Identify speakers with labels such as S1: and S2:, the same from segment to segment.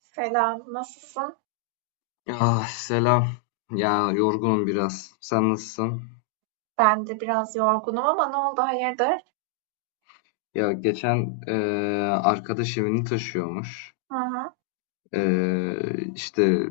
S1: Selam, nasılsın?
S2: Ah selam. Ya yorgunum biraz. Sen nasılsın?
S1: Ben de biraz yorgunum ama ne oldu, hayırdır?
S2: Ya geçen arkadaş evini taşıyormuş.
S1: Hı hı,
S2: İşte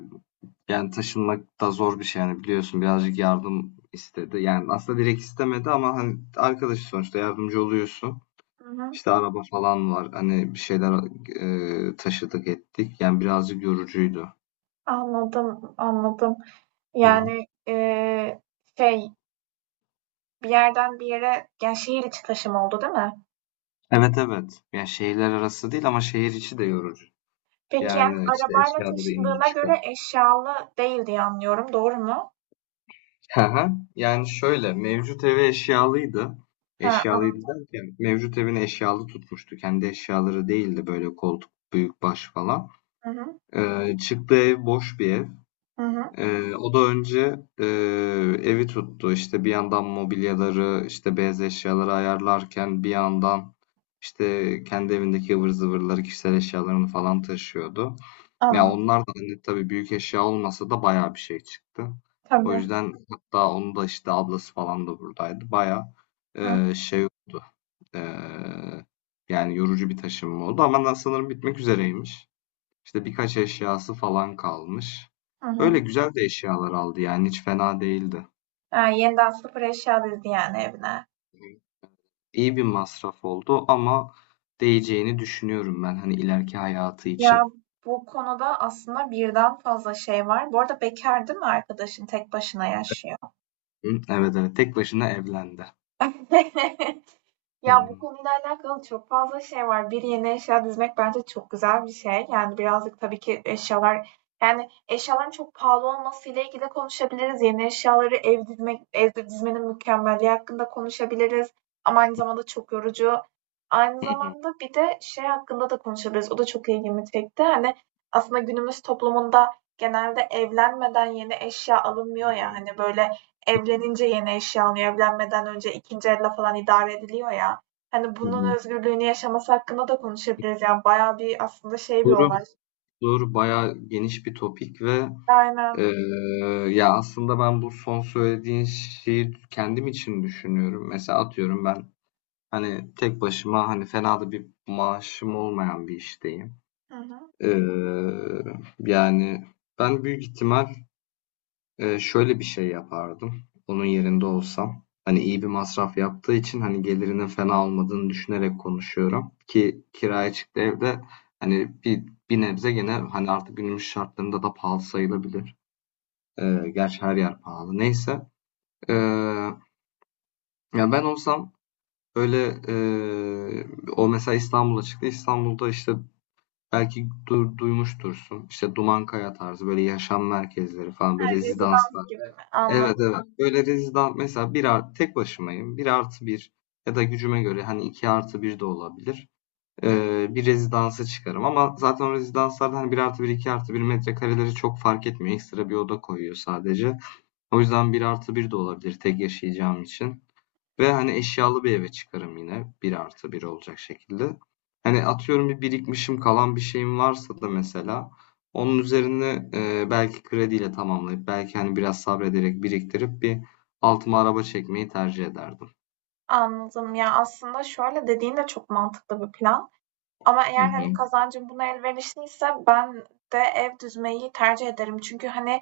S2: yani taşınmak da zor bir şey yani biliyorsun birazcık yardım istedi. Yani aslında direkt istemedi ama hani arkadaş sonuçta yardımcı oluyorsun.
S1: hı hı.
S2: İşte araba falan var. Hani bir şeyler taşıdık ettik. Yani birazcık yorucuydu.
S1: Anladım, anladım.
S2: Hı hı.
S1: Yani eee, şey, Bir yerden bir yere, yani şehir içi taşım oldu değil mi?
S2: Evet evet. Yani şehirler arası değil ama şehir içi de yorucu.
S1: Peki yani
S2: Yani işte
S1: arabayla
S2: eşyaları indir
S1: taşındığına
S2: çıkar.
S1: göre eşyalı değil diye anlıyorum, doğru mu?
S2: Hı hı. Yani şöyle, mevcut evi eşyalıydı.
S1: Ha,
S2: Eşyalıydı
S1: anladım.
S2: derken mevcut evini eşyalı tutmuştu. Kendi eşyaları değildi böyle koltuk, büyük baş falan.
S1: Hı hı,
S2: Çıktığı ev boş bir ev.
S1: hı hı,
S2: O da önce evi tuttu. İşte bir yandan mobilyaları, işte beyaz eşyaları ayarlarken bir yandan işte kendi evindeki ıvır zıvırları, kişisel eşyalarını falan taşıyordu. Ya
S1: anladım.
S2: onlar da hani tabii büyük eşya olmasa da bayağı bir şey çıktı. O
S1: Tabii.
S2: yüzden hatta onu da işte ablası falan da buradaydı. Bayağı
S1: Hı
S2: şey oldu. Eee, Yani yorucu bir taşınma oldu ama ben sanırım bitmek üzereymiş. İşte birkaç eşyası falan kalmış.
S1: hı.
S2: Öyle
S1: Hı.
S2: güzel de eşyalar aldı yani hiç fena değildi.
S1: Ha, yeniden sıfır eşya dizdi yani evine.
S2: İyi bir masraf oldu ama değeceğini düşünüyorum ben hani ileriki hayatı
S1: Ya,
S2: için.
S1: bu konuda aslında birden fazla şey var. Bu arada bekâr değil mi arkadaşın? Tek başına yaşıyor.
S2: Hı, evet evet tek başına evlendi. Hı
S1: Ya bu
S2: hı.
S1: konuyla alakalı çok fazla şey var. Bir yeni eşya dizmek bence çok güzel bir şey. Yani birazcık tabii ki eşyaların çok pahalı olmasıyla ilgili de konuşabiliriz. Yeni eşyaları ev dizmek, evde dizmenin mükemmelliği hakkında konuşabiliriz. Ama aynı zamanda çok yorucu. Aynı zamanda bir de şey hakkında da konuşabiliriz. O da çok ilgimi çekti. Hani aslında günümüz toplumunda genelde evlenmeden yeni eşya
S2: Hı
S1: alınmıyor ya.
S2: hı.
S1: Hani böyle evlenince yeni eşya alınıyor. Evlenmeden önce 2. elle falan idare ediliyor ya. Hani
S2: Hı
S1: bunun
S2: hı.
S1: özgürlüğünü yaşaması hakkında da konuşabiliriz. Yani bayağı bir aslında şey bir
S2: Soru,
S1: olay.
S2: soru bayağı geniş bir topik ve
S1: Aynen.
S2: eee, ya aslında ben bu son söylediğin şeyi kendim için düşünüyorum. Mesela atıyorum ben hani tek başıma hani fena da bir maaşım olmayan bir işteyim.
S1: Hı hı.
S2: Eee, Yani ben büyük ihtimal şöyle bir şey yapardım, onun yerinde olsam. Hani iyi bir masraf yaptığı için hani gelirinin fena olmadığını düşünerek konuşuyorum ki kiraya çıktı evde hani bir nebze gene hani artık günümüz şartlarında da pahalı sayılabilir. Gerçi her yer pahalı. Neyse. Eee, Ya ben olsam öyle o mesela İstanbul'a çıktı. İstanbul'da işte belki duymuştursun. İşte Dumankaya tarzı böyle yaşam merkezleri falan
S1: Ha,
S2: böyle
S1: rezidans
S2: rezidanslar.
S1: gibi mi?
S2: Evet
S1: Anladım.
S2: evet. Böyle rezidans mesela tek başımayım. Bir artı bir ya da gücüme göre hani iki artı bir de olabilir. Bir rezidansa çıkarım. Ama zaten o rezidanslarda hani bir artı bir iki artı bir metrekareleri çok fark etmiyor. Ekstra bir oda koyuyor sadece. O yüzden bir artı bir de olabilir tek yaşayacağım için. Ve hani eşyalı bir eve çıkarım yine. Bir artı bir olacak şekilde. Hani atıyorum bir birikmişim kalan bir şeyim varsa da mesela onun üzerine belki krediyle tamamlayıp belki hani biraz sabrederek biriktirip bir altıma araba çekmeyi tercih ederdim.
S1: Anladım. Ya aslında şöyle dediğin de çok mantıklı bir plan. Ama
S2: Hı
S1: eğer, hani,
S2: hı.
S1: kazancım buna elverişliyse ben de ev düzmeyi tercih ederim. Çünkü, hani,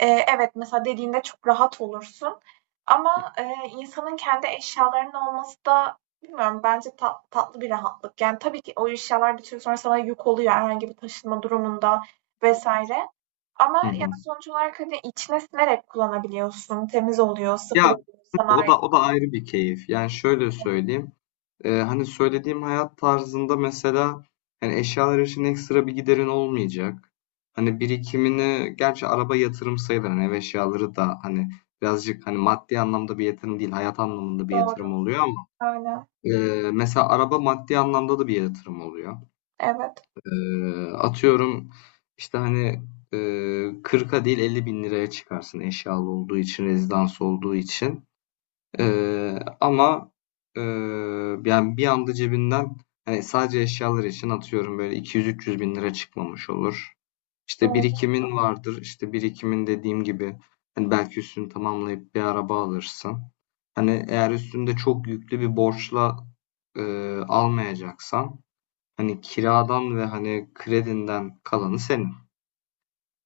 S1: evet, mesela dediğinde çok rahat olursun ama, insanın kendi eşyalarının olması da bilmiyorum bence tatlı bir rahatlık. Yani, tabii ki o eşyalar bir süre sonra sana yük oluyor herhangi bir taşınma durumunda vesaire ama,
S2: Hı
S1: ya,
S2: hı.
S1: sonuç olarak, hani, içine sinerek kullanabiliyorsun. Temiz oluyor, sıfır
S2: Ya
S1: oluyor, sana
S2: o
S1: ait.
S2: da o da ayrı bir keyif. Yani şöyle söyleyeyim. Hani söylediğim hayat tarzında mesela hani eşyalar için ekstra bir giderin olmayacak. Hani birikimini gerçi araba yatırım sayılır. Hani ev eşyaları da hani birazcık hani maddi anlamda bir yatırım değil hayat anlamında bir yatırım
S1: Doğru.
S2: oluyor ama
S1: Aynen.
S2: mesela araba maddi anlamda da bir yatırım oluyor.
S1: Evet.
S2: Atıyorum işte hani eee 40'a değil 50 bin liraya çıkarsın eşyalı olduğu için, rezidans olduğu için. Ama eee, yani bir anda cebinden hani sadece eşyalar için atıyorum böyle 200-300 bin lira çıkmamış olur. İşte
S1: Doğru.
S2: birikimin vardır. İşte birikimin dediğim gibi hani belki üstünü tamamlayıp bir araba alırsın. Hani eğer üstünde çok yüklü bir borçla almayacaksan hani kiradan ve hani kredinden kalanı senin.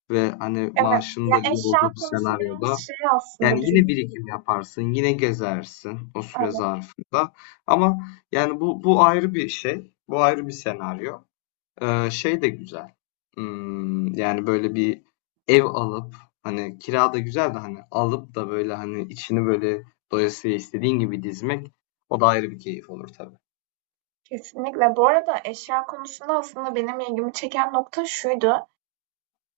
S2: Ve hani
S1: Evet,
S2: maaşın
S1: ya
S2: da iyi
S1: eşya
S2: olduğu bir
S1: konusu biraz
S2: senaryoda
S1: şey
S2: yani
S1: aslında
S2: yine
S1: bizim
S2: birikim yaparsın, yine gezersin o süre
S1: evet,
S2: zarfında. Ama yani bu ayrı bir şey, bu ayrı bir senaryo. Şey de güzel. Yani böyle bir ev alıp hani kira da güzel de hani alıp da böyle hani içini böyle doyasıya istediğin gibi dizmek o da ayrı bir keyif olur tabii.
S1: kesinlikle. Bu arada eşya konusunda aslında benim ilgimi çeken nokta şuydu.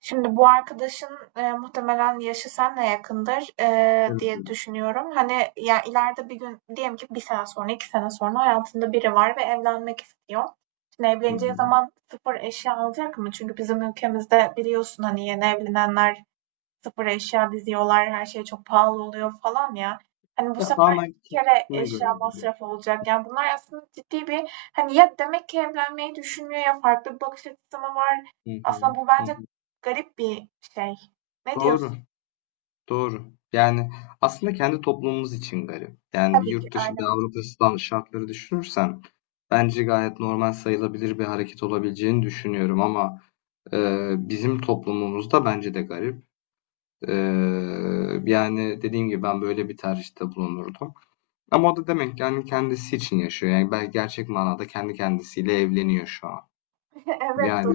S1: Şimdi bu arkadaşın e, muhtemelen yaşı senle yakındır e,
S2: Evet.
S1: diye düşünüyorum. Hani ya ileride bir gün diyelim ki bir sene sonra, iki sene sonra hayatında biri var ve evlenmek istiyor. Şimdi
S2: Hı
S1: evleneceği
S2: hı.
S1: zaman sıfır eşya alacak mı? Çünkü bizim ülkemizde biliyorsun hani yeni evlenenler sıfır eşya diziyorlar, her şey çok pahalı oluyor falan ya. Hani bu
S2: Ya
S1: sefer
S2: tamamen
S1: iki kere
S2: keyfine göre
S1: eşya
S2: böyle.
S1: masrafı olacak. Yani bunlar aslında ciddi bir hani ya demek ki evlenmeyi düşünmüyor ya farklı bir bakış açısı mı var?
S2: Hı hı.
S1: Aslında bu
S2: Hı
S1: bence
S2: hı.
S1: garip bir şey. Ne
S2: Doğru.
S1: diyorsun?
S2: Doğru. Yani aslında kendi toplumumuz için garip. Yani bir
S1: Tabii ki
S2: yurt dışı, bir
S1: aynen.
S2: Avrupa'sından şartları düşünürsen bence gayet normal sayılabilir bir hareket olabileceğini düşünüyorum ama bizim toplumumuzda bence de garip. E, Yani dediğim gibi ben böyle bir tercihte bulunurdum. Ama o da demek ki yani kendisi için yaşıyor. Yani belki gerçek manada kendi kendisiyle evleniyor şu an.
S1: Evet
S2: Yani,
S1: doğru.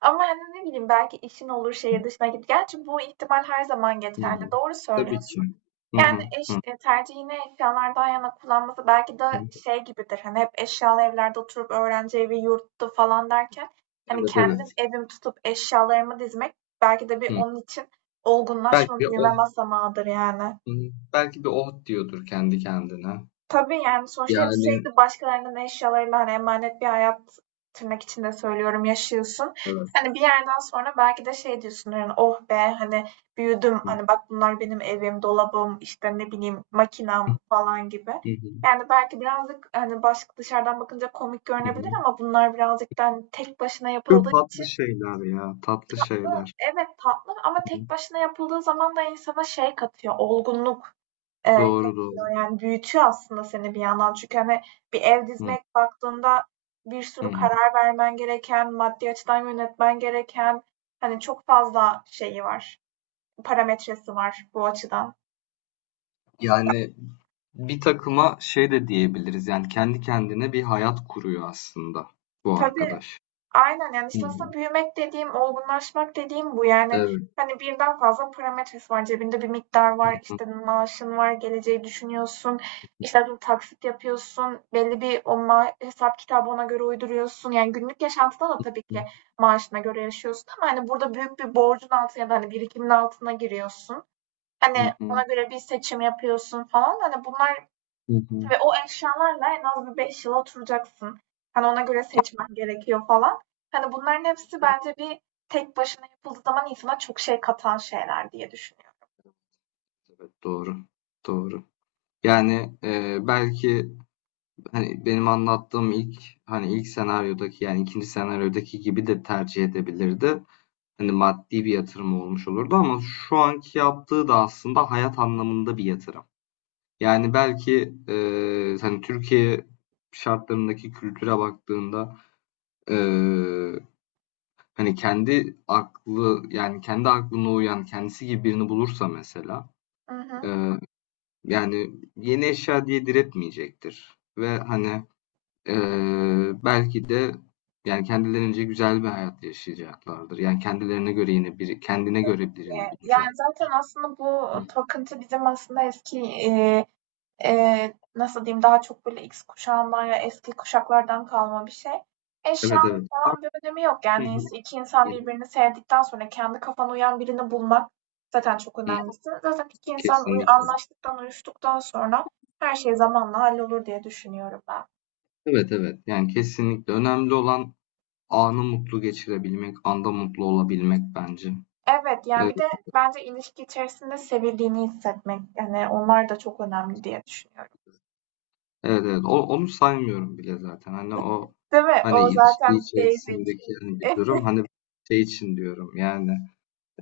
S1: Ama hani ne bileyim belki işin olur şehir dışına git. Gerçi bu ihtimal her zaman
S2: hı,
S1: geçerli. Doğru
S2: tabii ki.
S1: söylüyorsun.
S2: Hı
S1: Yani,
S2: hı,
S1: eş
S2: hı,
S1: tercihini eşyalardan yana kullanması belki de
S2: hı.
S1: şey gibidir, hani, hep eşyalı evlerde oturup öğrenci evi, yurttu falan derken, hani,
S2: Evet
S1: kendim
S2: evet.
S1: evim tutup eşyalarımı dizmek belki de bir
S2: Hı.
S1: onun için olgunlaşma,
S2: Belki o
S1: büyüme basamağıdır yani.
S2: Belki de "Oh!" diyordur kendi kendine.
S1: Tabii, yani, sonuçta hep
S2: Yani
S1: sürekli başkalarının eşyalarıyla, hani, emanet bir hayat tırnak içinde söylüyorum, yaşıyorsun.
S2: evet.
S1: Hani, bir yerden sonra belki de şey diyorsun, hani, "Oh be, hani, büyüdüm,
S2: Hı hı.
S1: hani, bak bunlar benim evim, dolabım, işte, ne bileyim, makinam." falan gibi.
S2: Hı hı.
S1: Yani, belki birazcık, hani, baş dışarıdan bakınca komik
S2: Hı.
S1: görünebilir ama bunlar birazcık da, hani, tek başına
S2: Çok
S1: yapıldığı için
S2: tatlı şeyler ya, tatlı şeyler.
S1: evet, tatlı ama
S2: Hı hı.
S1: tek başına yapıldığı zaman da insana şey katıyor, olgunluk.
S2: Doğru, doğru.
S1: Katıyor. Yani büyütüyor aslında seni bir yandan. Çünkü, hani, bir ev
S2: Hı.
S1: dizmek baktığında bir
S2: Hı
S1: sürü
S2: hı.
S1: karar vermen gereken, maddi açıdan yönetmen gereken, hani, çok fazla şeyi var, parametresi var bu açıdan.
S2: Yani bir takıma şey de diyebiliriz, yani kendi kendine bir hayat kuruyor aslında bu
S1: Tabii.
S2: arkadaş.
S1: Aynen, yani,
S2: Hı
S1: işte,
S2: hı.
S1: aslında büyümek dediğim, olgunlaşmak dediğim bu. Yani,
S2: Evet.
S1: hani, birden fazla parametresi var. Cebinde bir miktar
S2: Hı
S1: var,
S2: hı.
S1: işte, maaşın var, geleceği düşünüyorsun, işte, atıyorum taksit yapıyorsun, belli bir o ma hesap kitabı ona göre uyduruyorsun. Yani, günlük yaşantıda da tabii ki maaşına göre yaşıyorsun ama, hani, burada büyük bir borcun altına ya da, hani, birikimin altına giriyorsun.
S2: Hı
S1: Hani, ona
S2: hı.
S1: göre bir seçim yapıyorsun falan. Hani, bunlar
S2: Hı hı.
S1: tabii o eşyalarla en az bir 5 yıl oturacaksın. Hani ona göre seçmen gerekiyor falan. Hani bunların hepsi bence bir tek başına yapıldığı zaman insana çok şey katan şeyler diye düşünüyorum.
S2: Evet, doğru. Doğru. Yani, belki hani benim anlattığım ilk hani ilk senaryodaki yani ikinci senaryodaki gibi de tercih edebilirdi. Hani maddi bir yatırım olmuş olurdu ama şu anki yaptığı da aslında hayat anlamında bir yatırım. Yani belki hani Türkiye şartlarındaki kültüre baktığında e, hani kendi aklı yani kendi aklına uyan kendisi gibi birini bulursa mesela
S1: Hı hı.
S2: e, yani yeni eşya diye diretmeyecektir. Ve hani belki de yani kendilerince güzel bir hayat yaşayacaklardır. Yani kendilerine göre yine biri kendine göre birini
S1: Yani
S2: bulacak.
S1: zaten aslında
S2: Hı.
S1: bu takıntı bizim aslında eski, nasıl diyeyim, daha çok böyle X kuşağından ya eski kuşaklardan kalma bir şey.
S2: Evet,
S1: Eşyanın
S2: evet.
S1: falan bir önemi yok.
S2: Hı
S1: Yani
S2: hı.
S1: iki insan
S2: Hı hı.
S1: birbirini sevdikten sonra kendi kafana uyan birini bulmak zaten çok önemlisi. Zaten iki insan
S2: Kesinlikle.
S1: anlaştıktan, uyuştuktan sonra her şey zamanla hallolur diye düşünüyorum ben.
S2: Evet, evet. Yani kesinlikle. Önemli olan anı mutlu geçirebilmek, anda mutlu olabilmek bence.
S1: Evet, yani
S2: Evet,
S1: bir de bence ilişki içerisinde sevildiğini hissetmek, yani onlar da çok önemli diye düşünüyorum.
S2: evet. Evet. Onu saymıyorum bile zaten. Hani o
S1: Değil mi?
S2: hani
S1: O
S2: ilişki
S1: zaten basic.
S2: içerisindeki hani bir durum hani şey için diyorum yani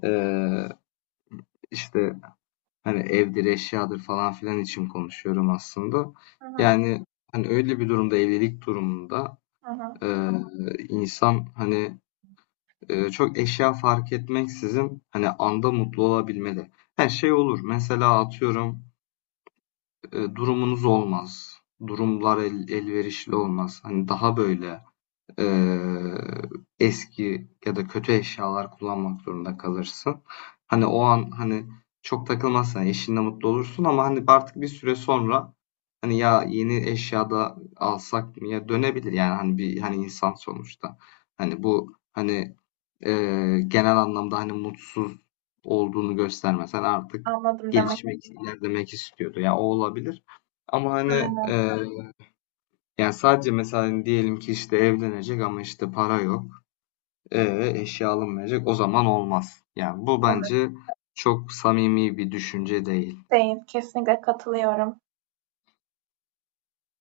S2: eee, işte. Hani evdir, eşyadır falan filan için konuşuyorum aslında.
S1: Hı hı,
S2: Yani hani öyle bir durumda, evlilik durumunda
S1: hı hı.
S2: e, insan hani çok eşya fark etmeksizin hani anda mutlu olabilmeli. Her şey olur. Mesela atıyorum durumunuz olmaz. Durumlar elverişli olmaz. Hani daha böyle eee, eski ya da kötü eşyalar kullanmak zorunda kalırsın. Hani o an hani çok takılmazsan eşinle mutlu olursun ama hani artık bir süre sonra hani ya yeni eşyada alsak mı ya dönebilir yani hani bir hani insan sonuçta. Hani bu hani genel anlamda hani mutsuz olduğunu göstermesen artık
S1: Anladım demek.
S2: gelişmek, ilerlemek istiyordu. Ya o olabilir. Ama hani
S1: Aynen.
S2: eee, yani sadece mesela diyelim ki işte evlenecek ama işte para yok. Eşya alınmayacak. O zaman olmaz. Yani bu
S1: Evet.
S2: bence çok samimi bir düşünce değil.
S1: Değil, kesinlikle katılıyorum.